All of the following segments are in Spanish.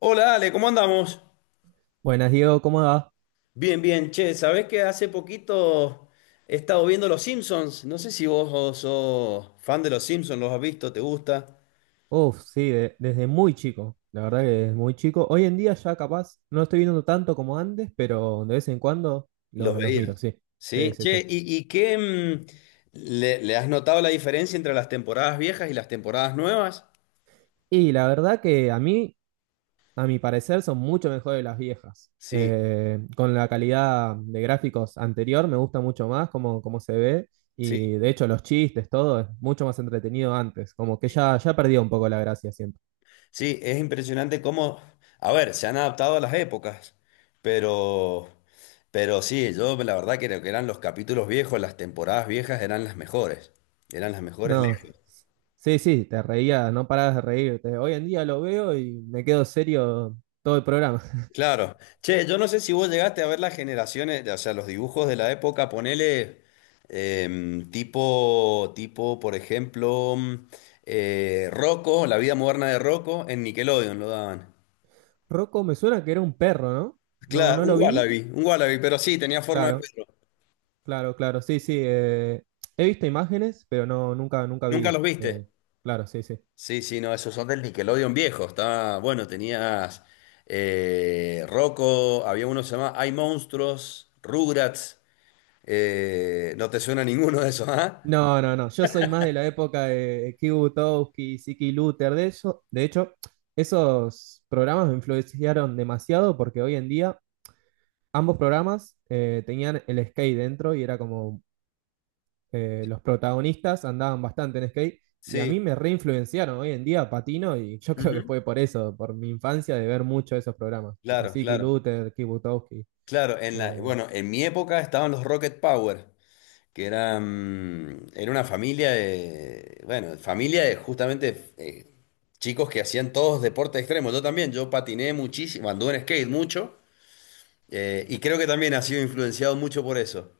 Hola Ale, ¿cómo andamos? Buenas, Diego, ¿cómo va? Bien, bien, che, ¿sabés que hace poquito he estado viendo Los Simpsons? No sé si vos sos fan de Los Simpsons, ¿los has visto? ¿Te gusta? Uf, sí, desde muy chico, la verdad que desde muy chico. Hoy en día ya capaz no lo estoy viendo tanto como antes, pero de vez en cuando ¿Los los miro, veías? sí. Sí, Sí, sí, che, sí. ¿y le has notado la diferencia entre las temporadas viejas y las temporadas nuevas? Y la verdad que a mí, a mi parecer, son mucho mejores las viejas. Sí, Con la calidad de gráficos anterior me gusta mucho más cómo, cómo se ve sí. y de hecho los chistes, todo es mucho más entretenido antes, como que ya, ya perdió un poco la gracia, siento. Sí, es impresionante cómo, a ver, se han adaptado a las épocas, pero, pero sí, yo la verdad creo que eran los capítulos viejos, las temporadas viejas eran las mejores No. lejos. Sí, sí, te reías, no parabas de reírte. Hoy en día lo veo y me quedo serio todo el programa. Claro. Che, yo no sé si vos llegaste a ver las generaciones, o sea, los dibujos de la época, ponele tipo, por ejemplo, Rocco, La vida moderna de Rocco, en Nickelodeon lo daban. Rocco me suena que era un perro, ¿no? No, Claro, no lo vi. Un Wallaby, pero sí, tenía forma de Claro, perro. claro, claro. Sí, sí. He visto imágenes, pero no, nunca, nunca ¿Nunca vi. los viste? Claro, sí, sí. Sí, sí, no, esos son del Nickelodeon viejo. Estaba, bueno, tenías Rocco, había uno que se llamaba Hay Monstruos, Rugrats. No te suena ninguno de esos, ¿ah? No, no, no. Yo soy más de la época de Kibutowski, Siki Luther, de eso. De hecho, esos programas me influenciaron demasiado porque hoy en día ambos programas tenían el skate dentro y era como los protagonistas andaban bastante en skate y a mí Sí. me reinfluenciaron hoy en día patino y yo creo que Ujú. fue por eso, por mi infancia de ver mucho esos programas, tipo Claro, Siki claro. Luther, Kibutowski. Claro, eh, bueno, en mi época estaban los Rocket Power, era una familia de, bueno, familia de justamente chicos que hacían todos deportes extremos. Yo también, yo patiné muchísimo, anduve en skate mucho. Y creo que también ha sido influenciado mucho por eso.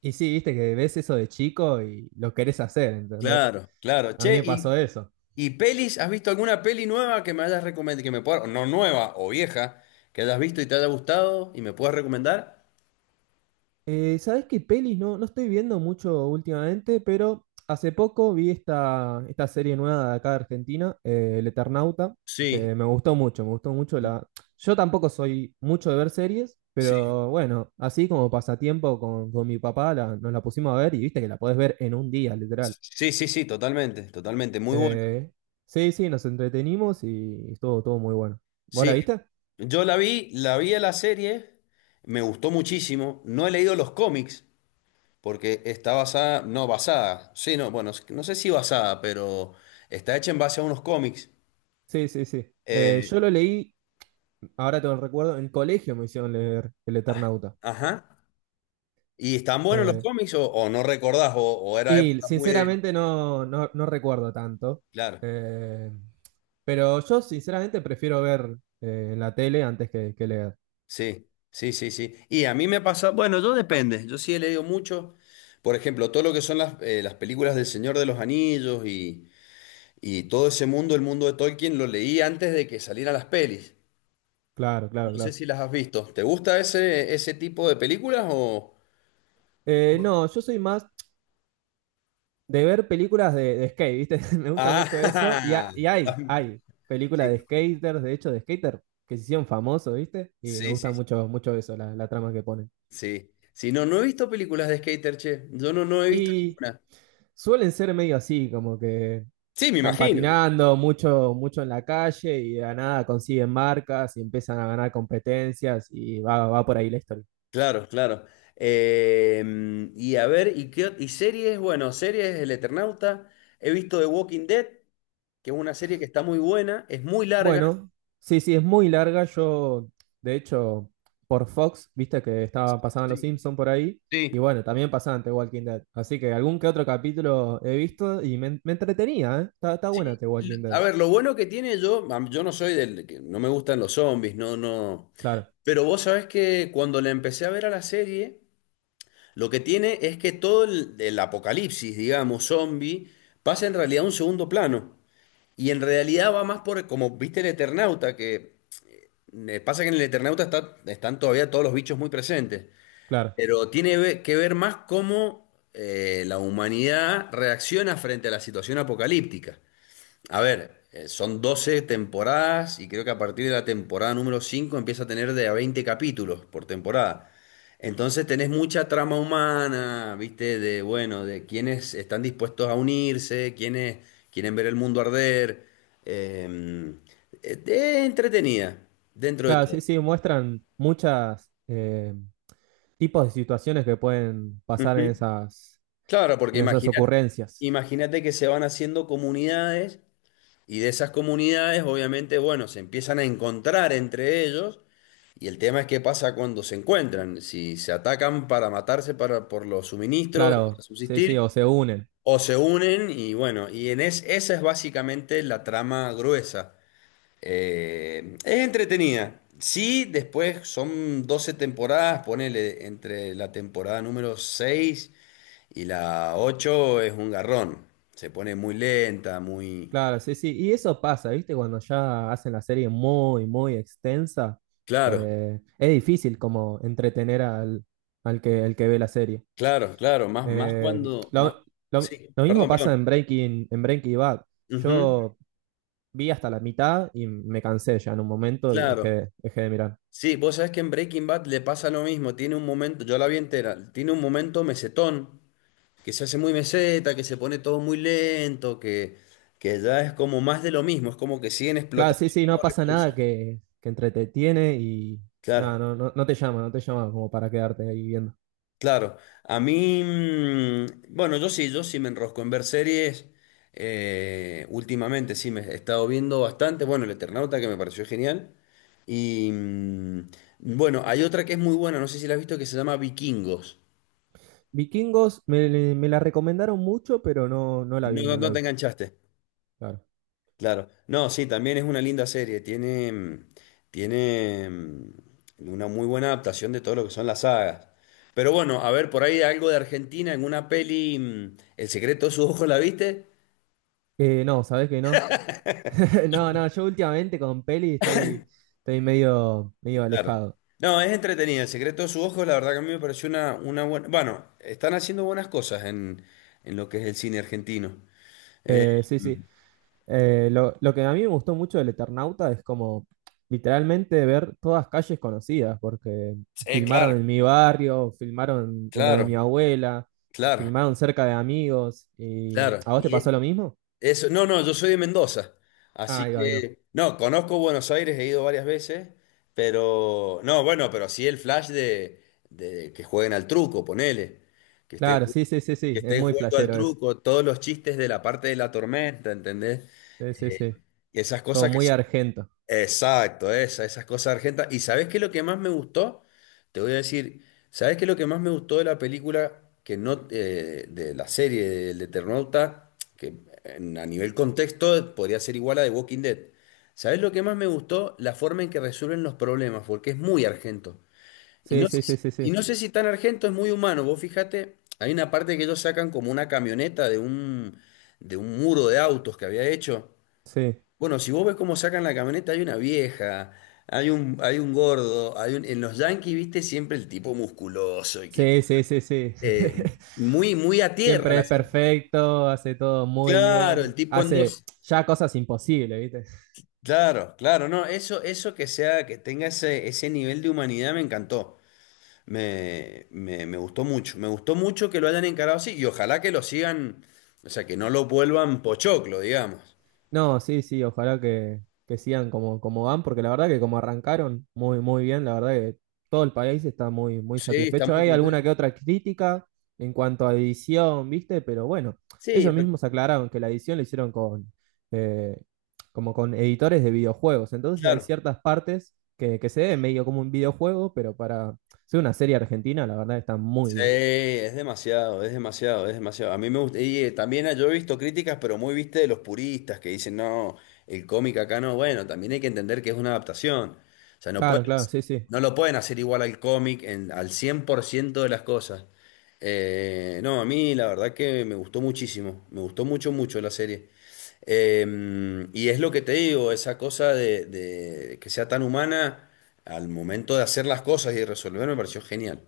y sí, viste que ves eso de chico y lo querés hacer, ¿entendés? Claro, claro. A mí Che, me pasó y, eso. y pelis, ¿has visto alguna peli nueva que me hayas recomendado, que me pueda, no nueva o vieja, que hayas visto y te haya gustado y me puedas recomendar? ¿Sabés qué pelis? No, no estoy viendo mucho últimamente, pero hace poco vi esta serie nueva de acá de Argentina, El Eternauta, Sí, que me gustó mucho la... Yo tampoco soy mucho de ver series, sí, pero bueno, así como pasatiempo con mi papá nos la pusimos a ver y viste que la podés ver en un día, literal. sí, sí, sí, totalmente, totalmente, muy bueno. Eh, sí, sí, nos entretenimos y estuvo todo muy bueno. ¿Vos la Sí, viste? yo la vi a la serie, me gustó muchísimo. No he leído los cómics porque está basada, no basada, sí, no, bueno, no sé si basada, pero está hecha en base a unos cómics. Sí, sí, sí. Eh, Yo lo leí, ahora tengo el recuerdo, en el colegio me hicieron leer El Eternauta. Ajá. ¿Y están buenos los Eh, cómics o, no recordás o, era Y época muy de... sinceramente no, no, no recuerdo tanto. Claro, Eh, pero yo sinceramente prefiero ver en la tele antes que leer. sí, sí, sí, sí. Y a mí me pasa, bueno, yo depende, yo sí he leído mucho, por ejemplo, todo lo que son las películas del Señor de los Anillos y todo ese mundo, el mundo de Tolkien, lo leí antes de que salieran las pelis. Claro, claro, No sé claro. si las has visto. ¿Te gusta ese tipo de películas o...? No, yo soy más de ver películas de skate, ¿viste? Me gusta mucho eso. Y, Ah, y hay películas sí, de skaters, de hecho, de skater, que se hicieron famosos, ¿viste? Y me sí, sí, gusta mucho, mucho eso, la trama que ponen. sí. Sí, no, no he visto películas de skater, che. Yo no he visto Y ninguna. suelen ser medio así, como que Sí, me están imagino. patinando mucho, mucho en la calle y de la nada consiguen marcas y empiezan a ganar competencias y va, va por ahí la historia. Claro, claro. Y a ver, ¿y series? Bueno, series El Eternauta. He visto The Walking Dead, que es una serie que está muy buena, es muy larga. Bueno, sí, sí, es muy larga. Yo, de hecho, por Fox, viste que estaba, pasaban los Sí, Simpsons por ahí. sí. Y bueno, también pasaban The Walking Dead. Así que algún que otro capítulo he visto y me entretenía, ¿eh? Está, está buena Sí, The Walking a Dead. ver, lo bueno que tiene yo, yo no soy del que no me gustan los zombies, no, no. Claro, Pero vos sabés que cuando la empecé a ver a la serie, lo que tiene es que todo el apocalipsis, digamos, zombie, pasa en realidad a un segundo plano. Y en realidad va más por, como viste el Eternauta, que pasa que en el Eternauta están todavía todos los bichos muy presentes, claro. pero tiene que ver más cómo la humanidad reacciona frente a la situación apocalíptica. A ver, son 12 temporadas y creo que a partir de la temporada número 5 empieza a tener de a 20 capítulos por temporada. Entonces tenés mucha trama humana, ¿viste? Bueno, de quienes están dispuestos a unirse, quienes quieren ver el mundo arder. eh, de entretenida, dentro de Claro, sí, todo. sí, muestran muchas tipos de situaciones que pueden pasar Ujú. Claro, porque en esas imagínate, ocurrencias. Que se van haciendo comunidades. Y de esas comunidades, obviamente, bueno, se empiezan a encontrar entre ellos. Y el tema es qué pasa cuando se encuentran, si se atacan para matarse para, por los suministros, para Claro, sí, sí, subsistir, o se unen. o se unen y bueno, y esa es básicamente la trama gruesa. Es entretenida. Sí, después son 12 temporadas, ponele entre la temporada número 6 y la 8 es un garrón. Se pone muy lenta, muy. Claro, sí, sí. Y eso pasa, ¿viste? Cuando ya hacen la serie muy, muy extensa, Claro, es difícil como entretener al, al que, el que ve la serie. claro, claro, más Eh, cuando, más, lo, sí, lo mismo perdón, pasa perdón. en Breaking Bad. Ujú, Yo vi hasta la mitad y me cansé ya en un momento y claro. dejé, dejé de mirar. Sí, vos sabés que en Breaking Bad le pasa lo mismo, tiene un momento, yo la vi entera, tiene un momento mesetón, que se hace muy meseta, que se pone todo muy lento, que ya es como más de lo mismo, es como que siguen Claro, explotando sí, el sí, no mismo pasa nada recurso. que, que entretiene y nada, Claro. no, no, no te llama, no te llama como para quedarte ahí viendo. Claro, a mí, bueno, yo sí, me enrosco en ver series. Últimamente sí me he estado viendo bastante. Bueno, El Eternauta que me pareció genial. Y bueno, hay otra que es muy buena, no sé si la has visto, que se llama Vikingos. Vikingos me, me la recomendaron mucho, pero no, no la No, vi, no, no la no te vi, enganchaste. claro. Claro. No, sí, también es una linda serie. Tiene una muy buena adaptación de todo lo que son las sagas. Pero bueno, a ver, por ahí algo de Argentina en una peli, El secreto de sus ojos, ¿la viste? No, ¿sabés que no? No, no, yo últimamente con peli estoy, estoy medio, medio Claro. alejado. No, es entretenido. El secreto de sus ojos, la verdad que a mí me pareció una buena. Bueno, están haciendo buenas cosas en lo que es el cine argentino. Sí, sí. Lo, que a mí me gustó mucho del Eternauta es como literalmente ver todas calles conocidas, porque Sí, filmaron claro. en mi barrio, filmaron en lo de Claro, mi abuela, claro, filmaron cerca de amigos. Y... claro. ¿A vos te Y pasó lo mismo? eso, no, no, yo soy de Mendoza. Ah, Así ahí va, ahí va. que, no, conozco Buenos Aires, he ido varias veces, pero, no, bueno, pero sí el flash de que jueguen al truco, ponele. Que estén, Claro, ju- sí, sí, sí, que sí, es estén muy jugando al flashero eso. truco, todos los chistes de la parte de la tormenta, ¿entendés? Sí, sí, Eh, sí. esas Todo cosas muy argento. Exacto, esas cosas argentas. ¿Y sabes qué es lo que más me gustó? Te voy a decir, ¿sabes qué es lo que más me gustó de la película, que no, de la serie del Eternauta, que a nivel contexto podría ser igual a The Walking Dead? ¿Sabes lo que más me gustó? La forma en que resuelven los problemas, porque es muy argento. Y Sí, no, sé sí, sí, si- sí, y sí. no sé si tan argento es muy humano. Vos fíjate, hay una parte que ellos sacan como una camioneta de un muro de autos que había hecho. Sí, Bueno, si vos ves cómo sacan la camioneta, hay una vieja, hay un gordo, en los Yankees, viste, siempre el tipo musculoso y que sí, sí, sí, sí. eh, muy, muy a tierra Siempre es perfecto, hace todo muy Claro, el bien, tipo en hace dos. ya cosas imposibles, ¿viste? Claro, claro, no, eso que sea, que tenga ese nivel de humanidad me encantó. Me gustó mucho. Me gustó mucho que lo hayan encarado así y ojalá que lo sigan, o sea, que no lo vuelvan pochoclo, digamos. No, sí, sí, ojalá que sigan como, como van, porque la verdad que como arrancaron muy, muy bien, la verdad que todo el país está muy, muy Sí, está satisfecho. muy Hay alguna contento. que otra crítica en cuanto a edición, ¿viste? Pero bueno, Sí, ellos mismos aclararon que la edición la hicieron con, eh, como con editores de videojuegos. Entonces hay claro. ciertas partes que se ven medio como un videojuego, pero para ser una serie argentina, la verdad está muy Sí, bien. es demasiado, es demasiado, es demasiado. A mí me gusta, y también yo he visto críticas, pero muy viste de los puristas que dicen, no, el cómic acá no, bueno, también hay que entender que es una adaptación. O sea, Claro, claro, sí, sí. no lo pueden hacer igual al cómic al 100% de las cosas. No, a mí la verdad que me gustó muchísimo, me gustó mucho, mucho la serie. Y es lo que te digo, esa cosa de que sea tan humana al momento de hacer las cosas y de resolver me pareció genial.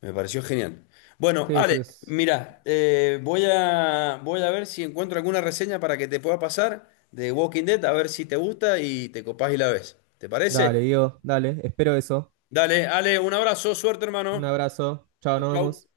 Me pareció genial. Bueno, Sí, Ale, sí, es. mira, voy a, ver si encuentro alguna reseña para que te pueda pasar de Walking Dead, a ver si te gusta y te copás y la ves. ¿Te Dale, parece? Diego, dale, espero eso. Dale, Ale, un abrazo, suerte, Un hermano. abrazo. Chao, Chau, nos chau. vemos.